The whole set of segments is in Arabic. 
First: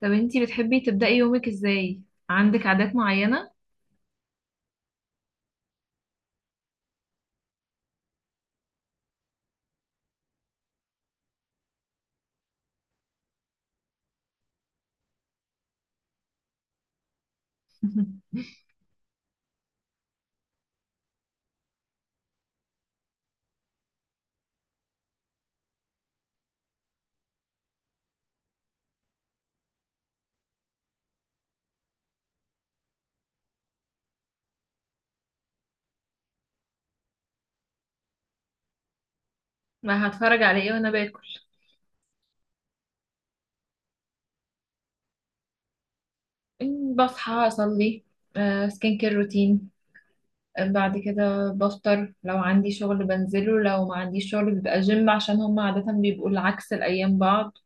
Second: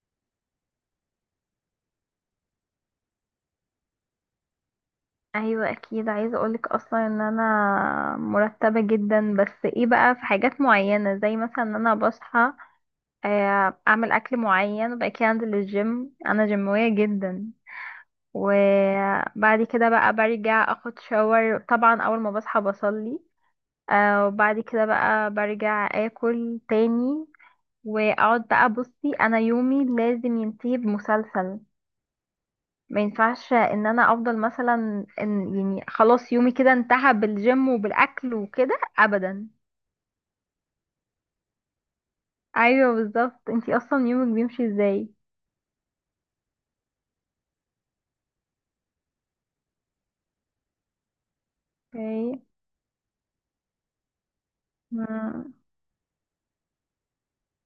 طب انتي بتحبي تبدأي يومك ازاي؟ عندك عادات معينة؟ ايوه، اكيد عايزه اقولك اصلا ان انا مرتبه جدا. بس ايه بقى، في حاجات معينه زي مثلا ان انا بصحى، اعمل اكل معين وبعد كده انزل الجيم. انا جيمويه جدا وبعد كده بقى برجع اخد شاور. طبعا اول ما بصحى بصلي، وبعد كده بقى برجع اكل تاني، واقعد بقى. بصي انا يومي لازم ينتهي بمسلسل، ما ينفعش ان انا افضل مثلا ان يعني خلاص يومي كده انتهى بالجيم وبالاكل وكده ابدا. ما هتفرج على ايه وانا باكل؟ ايوه بالظبط، انتي اصلا يومك بيمشي ازاي؟ بصحى اصلي. سكين كير روتين. بعد كده بفطر، لو اوكي. عندي شغل بنزله، لو ما عنديش شغل بيبقى جيم عشان مم. هم عادة بيبقوا العكس الأيام بعض.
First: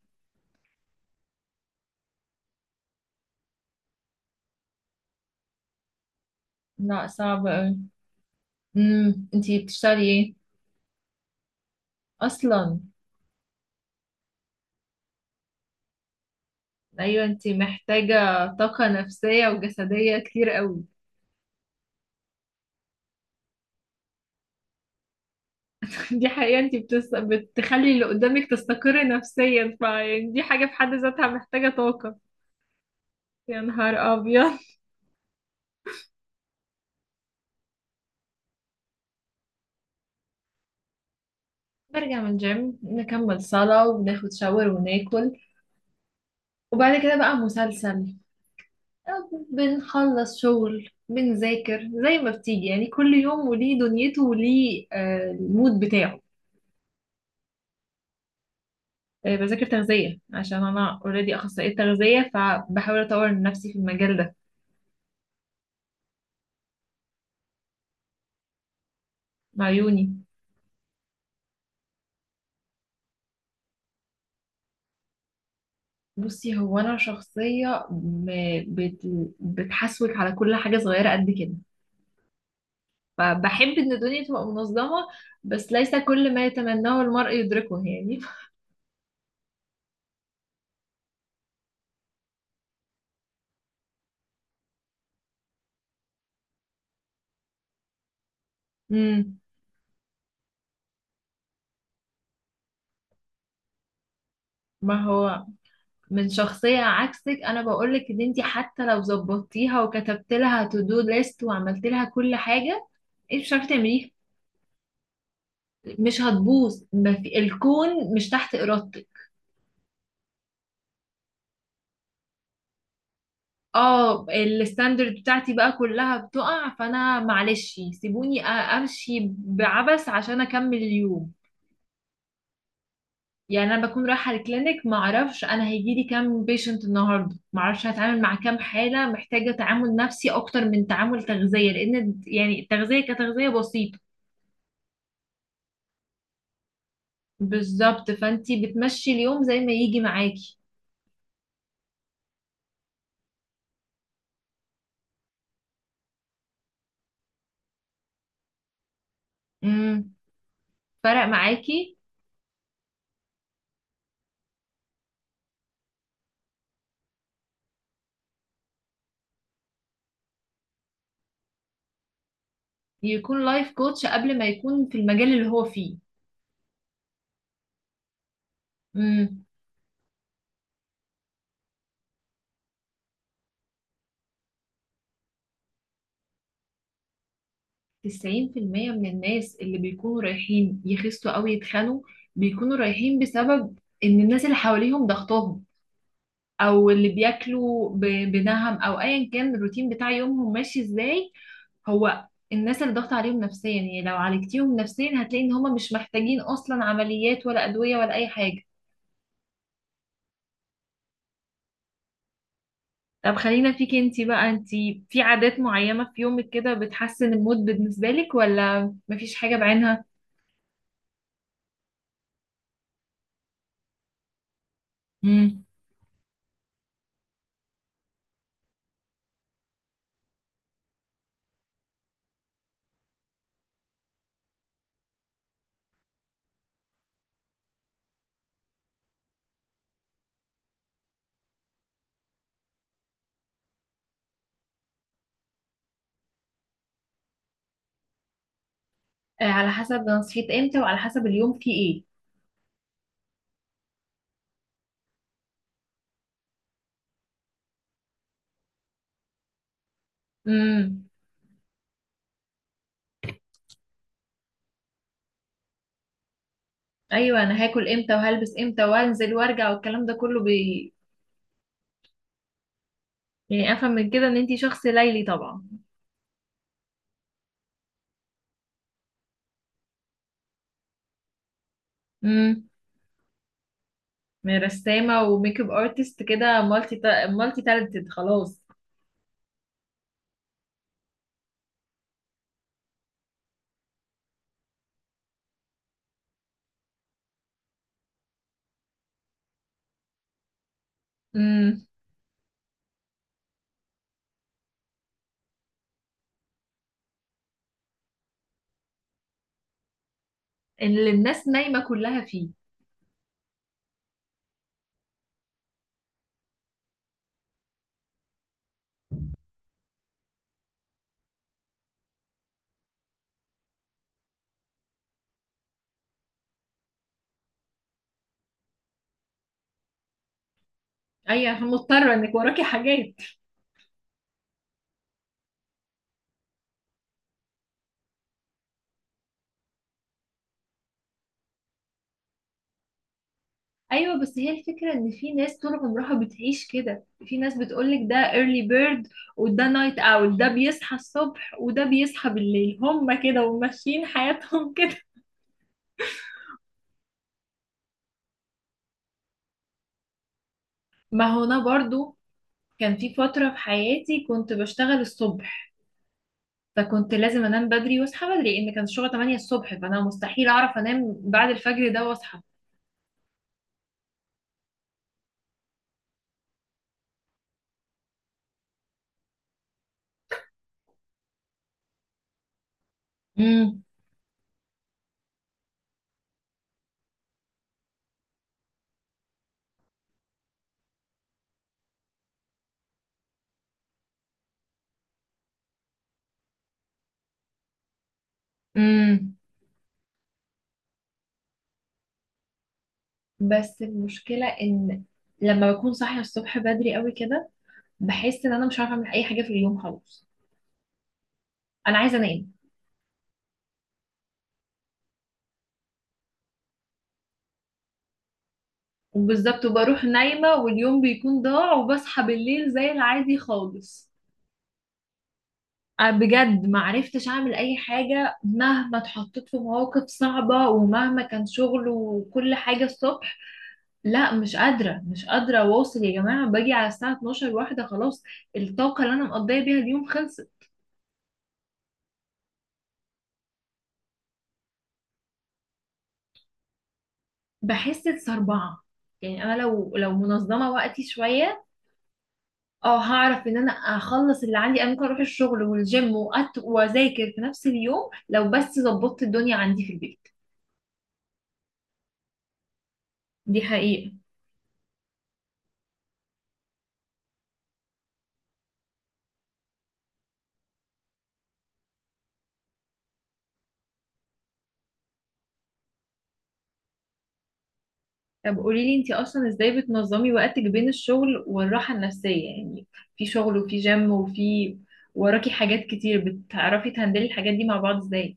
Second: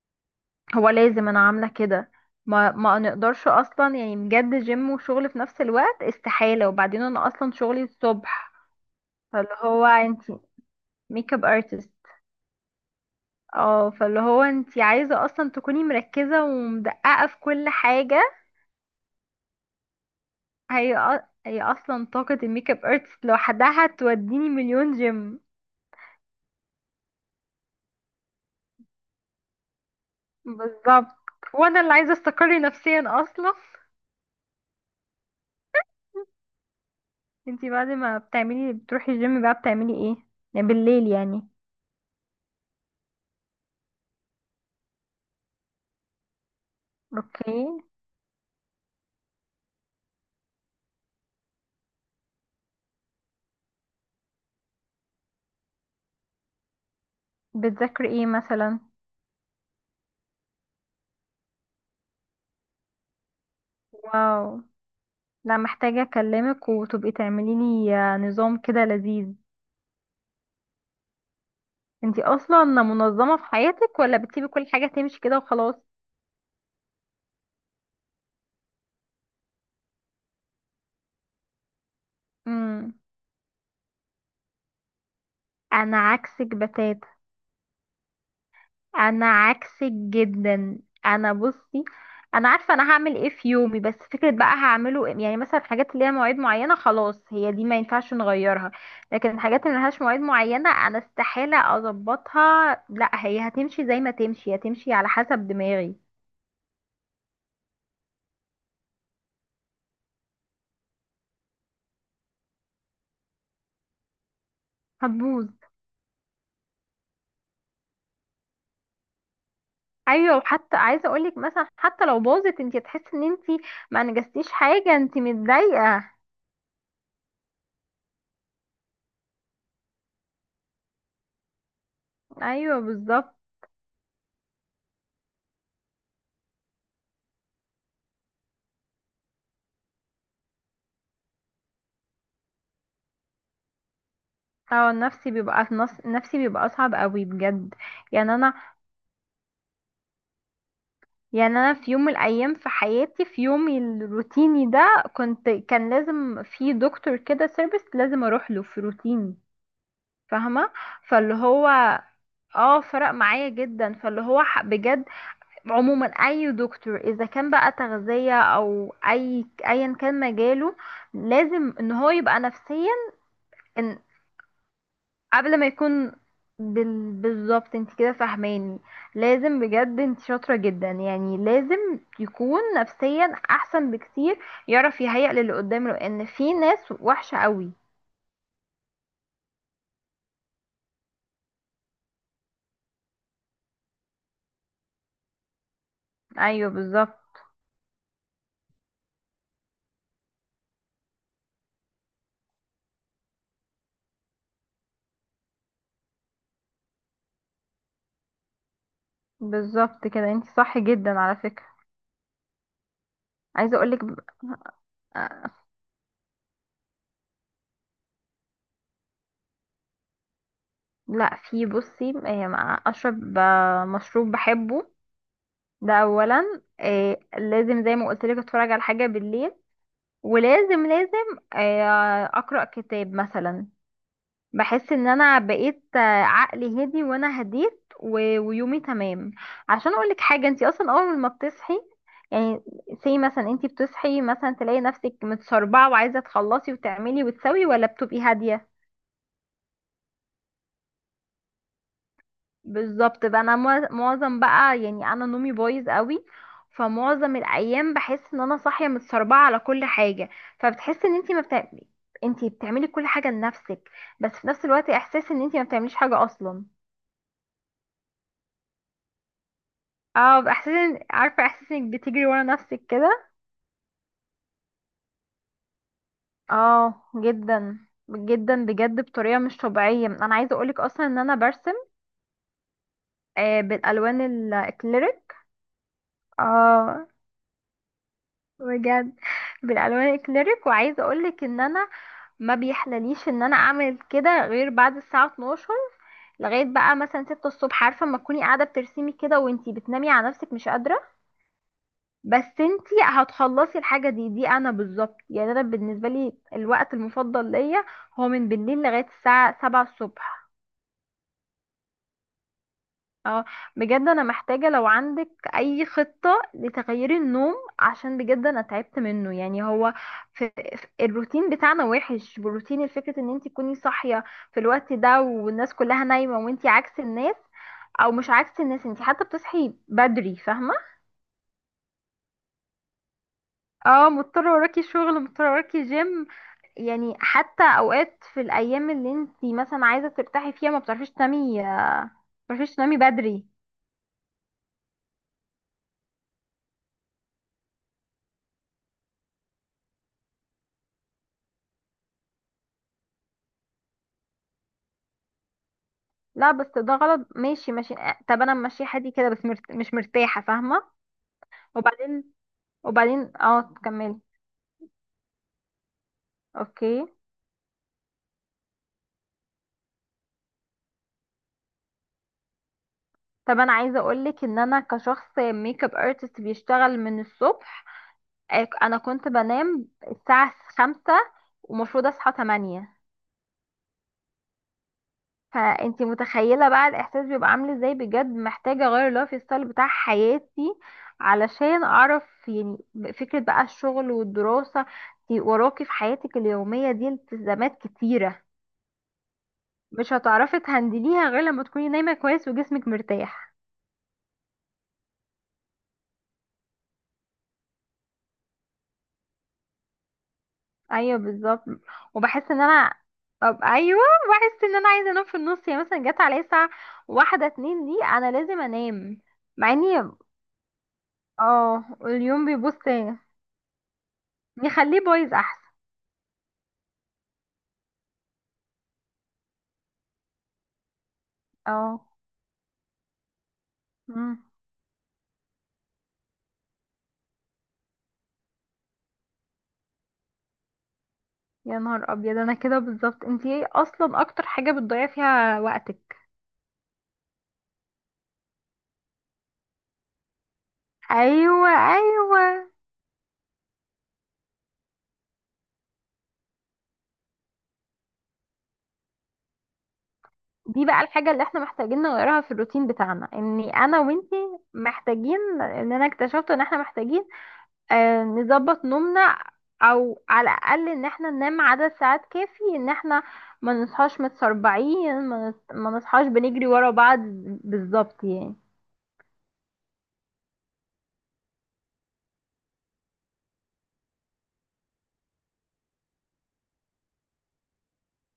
هو لازم انا عامله كده، ما نقدرش اصلا يعني بجد جيم وشغل في نفس الوقت استحاله. وبعدين لا، انا صعب اصلا أوي. شغلي الصبح. فاللي انتي هو بتشتغلي ايه انتي ميك اب ارتست. اصلا؟ اه، فاللي هو انتي عايزه اصلا تكوني مركزه ايوه، ومدققه في انتي كل حاجه. محتاجة طاقة نفسية وجسدية كتير قوي. هي اصلا طاقة الميك اب ارتست لوحدها توديني مليون جيم. دي حقيقة. انت بتخلي اللي قدامك تستقر نفسيا، فيعني دي حاجة في حد بالظبط، ذاتها محتاجة وانا اللي عايزة طاقة. استقري نفسيا اصلا. يا نهار أبيض! انتي بعد ما بتعملي بتروحي الجيم بقى بتعملي ايه؟ يعني بالليل يعني. برجع من الجيم، نكمل صلاة وبناخد شاور وناكل، وبعد كده بقى اوكي. مسلسل. أو بنخلص شغل، بنذاكر زي ما بتيجي يعني، كل يوم وليه دنيته وليه المود بتاعه. بتذاكري ايه مثلا؟ بذاكر تغذية عشان أنا اوريدي أخصائية تغذية، فبحاول أطور من نفسي في المجال ده. واو، لا محتاجة اكلمك وتبقي تعملي لي نظام كده لذيذ. مع عيوني. انتي اصلا منظمة في حياتك ولا بتسيبي كل حاجة تمشي كده وخلاص؟ بصي، هو انا شخصيه بت... بتحسوك على كل حاجه صغيره قد كده، امم، فبحب ان الدنيا تبقى منظمه، بس ليس انا كل ما عكسك يتمناه بتاتا، المرء يدركه يعني. انا عكسك جدا. انا بصي، انا عارفه انا هعمل ايه في يومي، بس فكره بقى هعمله يعني مثلا الحاجات اللي ليها مواعيد معينه خلاص هي دي ما ينفعش نغيرها، لكن امم. الحاجات اللي ملهاش مواعيد معينه انا استحاله اظبطها. لا هي هتمشي زي ما تمشي، هتمشي ما على هو حسب دماغي. من شخصيه عكسك، انا بقولك ان انت حتى لو ظبطتيها وكتبت لها تو دو ليست وعملت لها كل حاجه، انت مش عارفه تعمليها. هتبوظ. مش هتبوظ، ما في الكون مش تحت ارادتك. ايوه، وحتى عايزه اقولك مثلا حتى لو باظت انت هتحسي ان انت ما اه، انجزتيش حاجه الستاندرد انت بتاعتي بقى متضايقه. كلها بتقع، فانا معلش سيبوني امشي بعبث عشان اكمل اليوم. ايوه بالظبط. يعني انا بكون رايحه الكلينيك، ما اعرفش انا هيجي لي كام بيشنت النهارده، ما اعرفش هتعامل مع كام حاله محتاجه تعامل نفسي اكتر من تعامل تغذيه، لان يعني التغذيه كتغذيه بسيطه. اه النفسي بيبقى، نفسي بيبقى صعب قوي بجد. بالظبط، يعني انا، فانتي بتمشي اليوم زي ما يجي معاكي. يعني انا في يوم من الايام في حياتي في يومي الروتيني ده كنت، كان لازم في دكتور كده سيرفيس لازم اروح له في روتيني. امم. فاهمه. فرق فاللي هو، معاكي. اه فرق معايا جدا. فاللي هو بجد عموما اي دكتور اذا كان بقى تغذيه او اي ايا كان مجاله لازم ان هو يبقى نفسيا. يكون لايف كوتش قبل ما يكون في المجال اللي قبل هو ما فيه. يكون بالظبط انت كده فاهماني. امم. لازم بجد، انت شاطرة جدا، يعني لازم يكون نفسيا احسن بكتير، يعرف يهيأ للي قدامه لان في ناس وحشة قوي. 90% من الناس اللي بيكونوا رايحين يخسوا أو يتخنوا، بيكونوا رايحين بسبب إن الناس اللي حواليهم ضغطهم، ايوه أو اللي بالظبط. بياكلوا بنهم، أو أيا كان الروتين بتاع يومهم ماشي إزاي. هو الناس اللي ضغط عليهم نفسيا، يعني لو عالجتيهم نفسيا هتلاقي إن هما مش محتاجين أصلا عمليات ولا أدوية ولا أي حاجة. بالظبط كده، انت صح جدا على فكرة. طب، خلينا عايزة فيك اقولك. انتي بقى. انتي في عادات معينة في يومك كده بتحسن المود بالنسبة لك، ولا مفيش حاجة بعينها؟ لا في، بصي اشرب مشروب بحبه، ده اولا. لازم زي ما قلت لك اتفرج على حاجة بالليل، ولازم لازم، اقرأ كتاب مثلا. بحس ان انا بقيت عقلي هدي وانا هديت. ويومي تمام. عشان اقولك حاجه، انت اصلا اول ما بتصحي يعني، سي مثلا انت بتصحي مثلا تلاقي نفسك متسربعه وعايزه تخلصي وتعملي وتسوي، ولا بتبقي هاديه؟ على حسب انا صحيت امتى وعلى حسب اليوم فيه ايه. بالظبط بقى. انا معظم بقى، يعني انا نومي بايظ قوي، فمعظم الايام بحس ان انا صاحيه متسربعه على كل حاجه. فبتحسي امم. ان انت ما بتعملي، انت بتعملي كل حاجه لنفسك بس في نفس الوقت احساس ان انت ما بتعمليش حاجه اصلا. ايوه، انا هاكل امتى وهلبس امتى وانزل وارجع والكلام ده اه كله باحساس عارفه احساس انك بتجري ورا نفسك كده. يعني افهم من كده ان انتي شخص ليلي طبعا. اه جدا، جدا بجد بطريقه مش طبيعيه. انا عايزه اقولك اصلا ان انا برسم، امم. آه بالالوان من رسامه الاكليريك. وميك اب ارتست كده، اه مالتي تالنتد خلاص. بجد بالالوان الاكليريك. وعايزه اقولك ان انا ما بيحلليش ان انا اعمل كده غير بعد الساعه 12 لغايه بقى مثلا 6 الصبح. عارفه اما تكوني قاعده بترسمي كده وانتي بتنامي على نفسك مش قادره، امم. بس انتي هتخلصي الحاجة دي. دي انا بالظبط، يعني انا بالنسبة لي الوقت المفضل ليا هو من بالليل لغاية الساعة سبعة الصبح. اللي الناس نايمه كلها فيه. اه بجد، انا محتاجة لو عندك اي خطة لتغيير النوم، عشان بجد انا تعبت منه. يعني هو في، الروتين بتاعنا وحش. بروتين، الفكرة ان انتي تكوني صاحية في الوقت ده والناس كلها نايمة، وانتي عكس الناس، او مش عكس الناس، انتي حتى بتصحي بدري فاهمة. ايوه، عشان مضطره انك وراكي حاجات. اه مضطرة، وراكي شغل، مضطرة وراكي جيم. يعني حتى اوقات في الايام اللي انت مثلا عايزه ترتاحي فيها ما بتعرفيش تنامي، ما بتعرفيش تنامي بدري. ايوه، بس هي الفكره ان في ناس طول عمرها بتعيش كده. في ناس بتقولك ده early bird وده نايت اول، ده بيصحى الصبح وده بيصحى بالليل، هما كده وماشيين حياتهم. كده. لا بس ده غلط. ماشي ماشي، طب انا ماشيه حدي كده بس مش مرتاحه، فاهمه. ما هو انا برضو وبعدين، كان في وبعدين فتره في اه كملي. حياتي كنت بشتغل الصبح، اوكي. فكنت لازم انام بدري واصحى بدري. ان كان الشغل 8 الصبح، فانا مستحيل اعرف انام بعد الفجر ده واصحى. طب انا عايزه اقولك ان انا كشخص ميك اب ارتست بيشتغل من الصبح، انا كنت بنام الساعه خمسة ومفروض اصحى تمانية. امم. فانتي متخيله بقى الاحساس بيبقى عامل ازاي. بجد محتاجه اغير اللايف ستايل بتاع حياتي علشان اعرف يعني، فكره بقى الشغل والدراسه. انتي وراكي في حياتك اليوميه دي التزامات كتيره، امم. مش هتعرفي تهندليها غير لما تكوني نايمه كويس وجسمك مرتاح. بس المشكلة ان لما بكون صاحية الصبح بدري قوي كده، بحس ان انا مش عارفة اعمل اي حاجة في اليوم خالص. ايوه بالظبط. انا عايزه وبحس انام. ان انا، طب ايوه بحس ان انا عايزه انام في النص. يعني مثلا جت عليا الساعه واحدة اتنين دي انا لازم انام. بالظبط، مع اني وبروح نايمه واليوم بيكون ضاع، اه وبصحى اليوم بالليل بيبص، زي العادي خالص. نخليه بايظ احسن. أنا بجد ما عرفتش اعمل اي حاجه، مهما اتحطيت في مواقف صعبه ومهما كان شغل اه. وكل حاجه الصبح. لا، مم. مش قادره مش قادره اواصل يا جماعه، باجي على الساعه 12 واحده، خلاص الطاقه اللي انا مقضيه بيها اليوم خلصت. يا نهار ابيض انا كده بالظبط. انتي ايه اصلا اكتر حاجه بتضيع فيها وقتك؟ بحس بصربعه. يعني انا لو منظمه وقتي شويه، ايوه ايوه. اه هعرف ان انا اخلص اللي عندي. انا ممكن اروح الشغل والجيم واذاكر في نفس اليوم، لو بس ظبطت الدنيا عندي في البيت. دي بقى الحاجه اللي احنا محتاجين نغيرها في الروتين بتاعنا، دي اني انا حقيقة. وانتي محتاجين. ان انا اكتشفت ان احنا محتاجين آه نظبط نومنا، او على الاقل ان احنا ننام عدد ساعات كافي، ان احنا ما نصحاش متسربعين، ما نصحاش بنجري ورا بعض، بالظبط طب يعني. قولي لي، انتي اصلا ازاي بتنظمي وقتك بين الشغل والراحة النفسية؟ يعني في شغل وفي جيم وراكي حاجات كتير، بتعرفي تهندلي الحاجات دي مع بعض ازاي؟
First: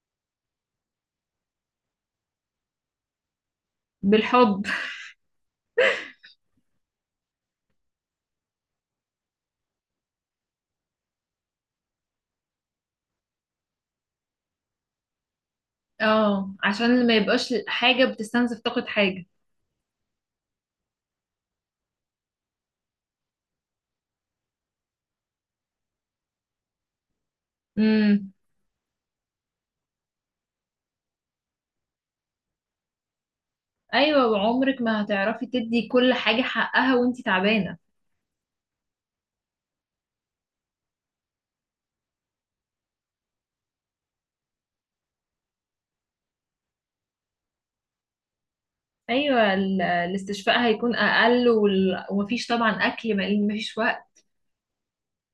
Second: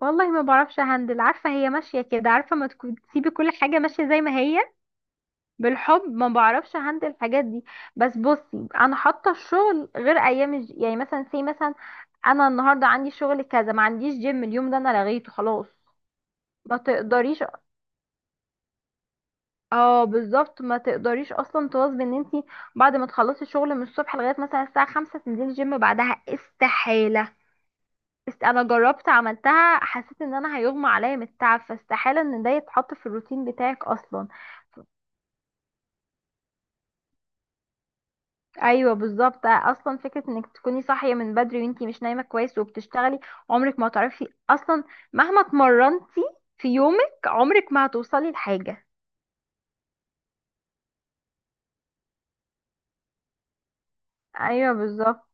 والله ما بعرفش هندل، عارفة هي ماشية كده. عارفة، ما تكون تسيبي كل حاجة ماشية زي ما هي. بالحب. بالحب، ما بعرفش هندل الحاجات دي. بس بصي انا حاطة الشغل غير ايام يعني مثلا، سي مثلا انا النهاردة عندي شغل كذا، ما عنديش جيم اليوم ده، انا لغيته خلاص. اه، ما عشان ما تقدريش، يبقاش حاجة بتستنزف طاقة حاجة. اه بالظبط ما تقدريش اصلا تواظبي ان انتي بعد ما تخلصي الشغل من الصبح لغاية مثلا الساعة خمسة تنزلي جيم بعدها، استحالة. امم. انا جربت عملتها، حسيت ان انا هيغمى عليا من التعب، فاستحالة ان ده يتحط في الروتين بتاعك ايوه، اصلا. وعمرك ما هتعرفي تدي كل حاجة حقها وانتي تعبانة. ايوه بالظبط، اصلا فكرة انك تكوني صاحية من بدري وانتي مش نايمة كويس وبتشتغلي، عمرك ما هتعرفي اصلا، مهما اتمرنتي في يومك عمرك ما هتوصلي لحاجة. ايوه، الاستشفاء هيكون اقل، ومفيش طبعا اكل، مفيش وقت. ايوه بالظبط.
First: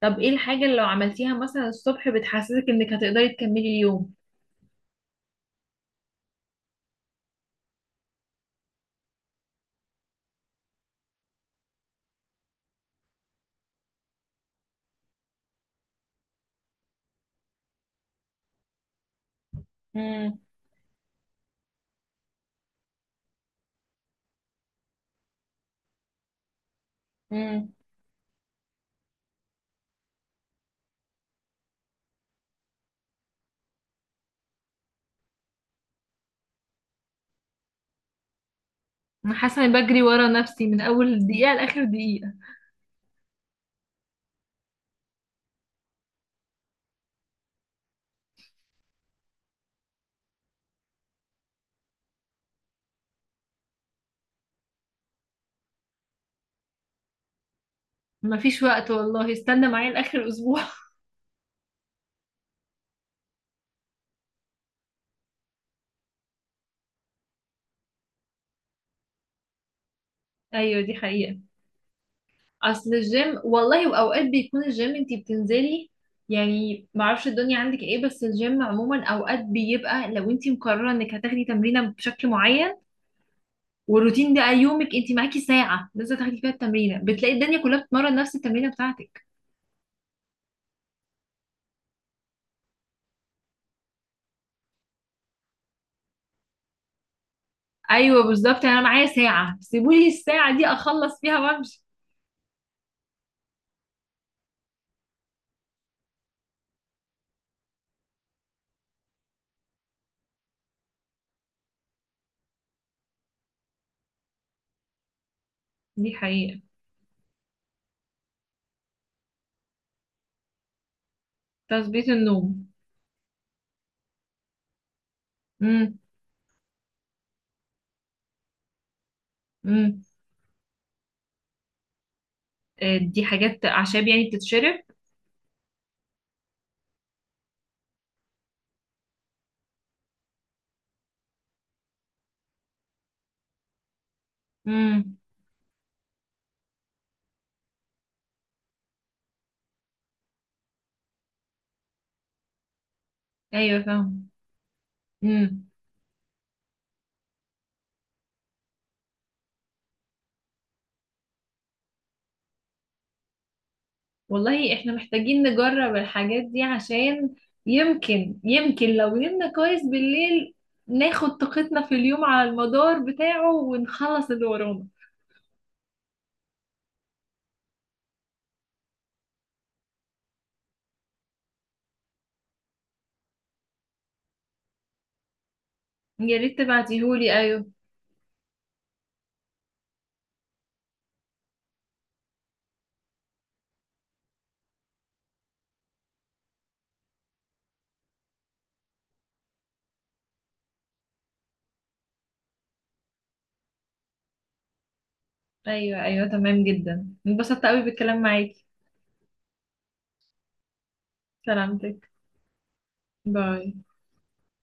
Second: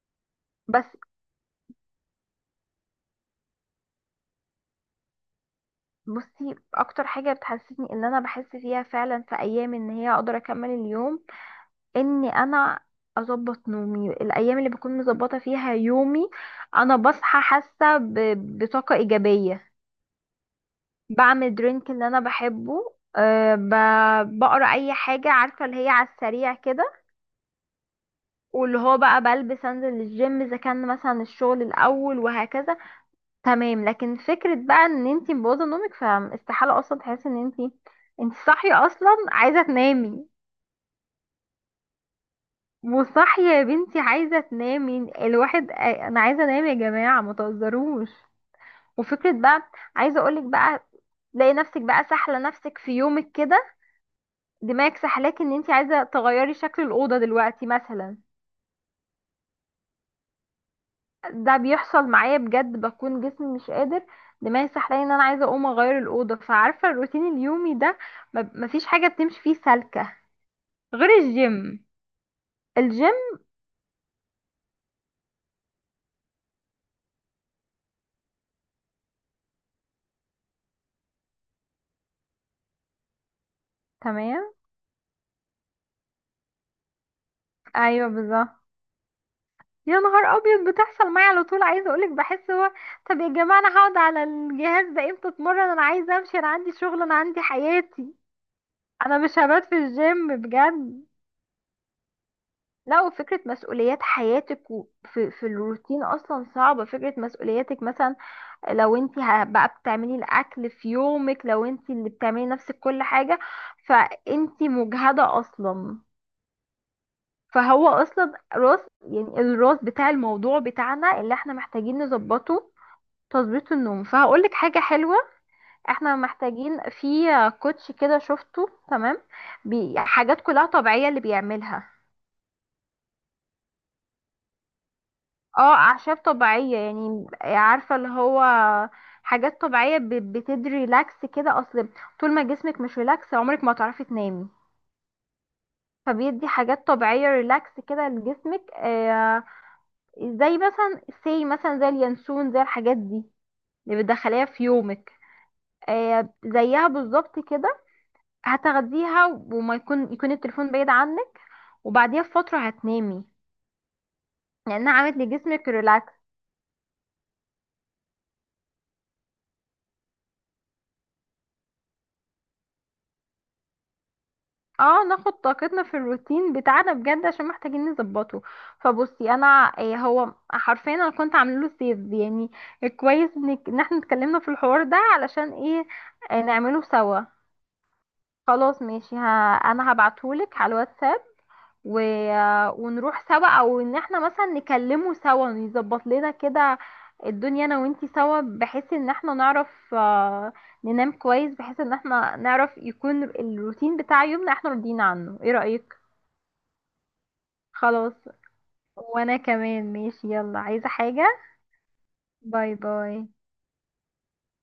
طب ايه الحاجه اللي لو بس عملتيها مثلا الصبح بتحسسك انك هتقدري تكملي اليوم؟ بصي اكتر حاجة بتحسسني ان انا بحس فيها فعلا في ايام ان هي اقدر اكمل اليوم، اني انا اظبط نومي. الايام اللي بكون مظبطه فيها يومي انا بصحى حاسه بطاقه ايجابيه، امم. بعمل درينك اللي انا بحبه، أه بقرا اي حاجه، عارفه اللي هي على السريع كده، امم. واللي هو بقى بلبس انزل الجيم اذا كان مثلا الشغل الاول، وهكذا. تمام، لكن فكره بقى ان انتي مبوظه نومك، فاستحاله اصلا تحسي ان انتي، انتي صاحيه اصلا انا عايزه حاسه اني بجري ورا تنامي. نفسي من اول دقيقه لاخر دقيقه. وصح يا بنتي، عايزة تنامي الواحد. انا عايزة انام يا جماعة، ما تهزروش. وفكرة بقى، عايزة اقولك بقى، تلاقي نفسك بقى سحلة نفسك في يومك كده. دماغك سحلاك ان انت عايزة تغيري شكل الأوضة دلوقتي مثلا. مفيش وقت والله، استنى معايا لاخر اسبوع. ده بيحصل معايا بجد، بكون جسمي مش قادر، دماغي سحلاني ان انا عايزة اقوم اغير الأوضة. فعارفة الروتين اليومي ده، مفيش حاجة بتمشي فيه سالكة ايوه، دي غير حقيقه. الجيم. اصل الجيم، الجيم والله، واوقات بيكون الجيم انتي بتنزلي، يعني معرفش الدنيا عندك ايه، بس الجيم عموما اوقات بيبقى لو انتي مقرره انك هتاخدي تمرينه بشكل معين، والروتين ده تمام. يومك انت معاكي ساعه لازم تاخدي فيها التمرينه، بتلاقي الدنيا كلها ايوه بتتمرن نفس بالظبط. التمرينه بتاعتك. يا نهار ابيض بتحصل معايا على طول. عايزه اقولك بحس هو، طب يا جماعه انا هقعد على الجهاز ده امتى؟ اتمرن انا عايزه امشي، انا عندي شغل، انا عندي حياتي، ايوه بالظبط، انا معايا انا مش ساعه هبات في سيبولي الجيم الساعه دي بجد. اخلص فيها وامشي. لا، وفكرة مسؤوليات حياتك وفي في الروتين أصلا صعبة. فكرة مسؤولياتك مثلا، لو انت بقى بتعملي الأكل في يومك، لو انت اللي بتعملي نفسك كل حاجة، فانت مجهدة أصلا. دي حقيقه. فهو أصلا راس، يعني الراس بتاع الموضوع بتاعنا اللي احنا محتاجين تظبيط النوم. نظبطه. تظبيط النوم، فهقول لك حاجه حلوه. امم. احنا محتاجين في كوتش كده شفته، تمام، بي امم. حاجات كلها طبيعيه اللي بيعملها. دي حاجات اعشاب يعني بتتشرب. اه اعشاب طبيعيه، يعني عارفه اللي هو حاجات طبيعيه بتدي ريلاكس كده. اصل طول ما جسمك مش ريلاكس عمرك ما هتعرفي تنامي. امم. فبيدي حاجات طبيعيه ريلاكس كده لجسمك، زي مثلا سي مثلا زي اليانسون، زي الحاجات دي ايوه اللي فاهم. بتدخليها في يومك. امم. زيها بالظبط كده. هتاخديها وما يكون، يكون التليفون بعيد عنك، وبعديها بفترة هتنامي، والله احنا لأنها عملت محتاجين لجسمك نجرب ريلاكس. الحاجات دي، عشان يمكن، يمكن لو نمنا كويس بالليل ناخد طاقتنا في اليوم على المدار بتاعه ونخلص اللي ورانا. اه، ناخد طاقتنا في الروتين بتاعنا، بجد عشان محتاجين نظبطه. فبصي انا إيه، هو حرفيا انا كنت عامله له سيف يعني. كويس انك، ان احنا اتكلمنا في الحوار ده علشان ايه. يا ريت نعمله سوا، تبعتيهولي. ايوه خلاص ماشي. ها انا هبعتهولك على الواتساب، و... ونروح سوا، او ان احنا مثلا نكلمه سوا، نظبط لنا كده الدنيا انا وانتي سوا، بحيث ان احنا نعرف، آه، ننام كويس، بحيث ان احنا نعرف يكون الروتين بتاع يومنا احنا راضيين عنه. ايه رأيك؟ ايوه ايوه، تمام جدا، انبسطت قوي خلاص. بالكلام معاكي. وانا كمان ماشي، يلا عايزة حاجة؟ سلامتك. باي باي. باي.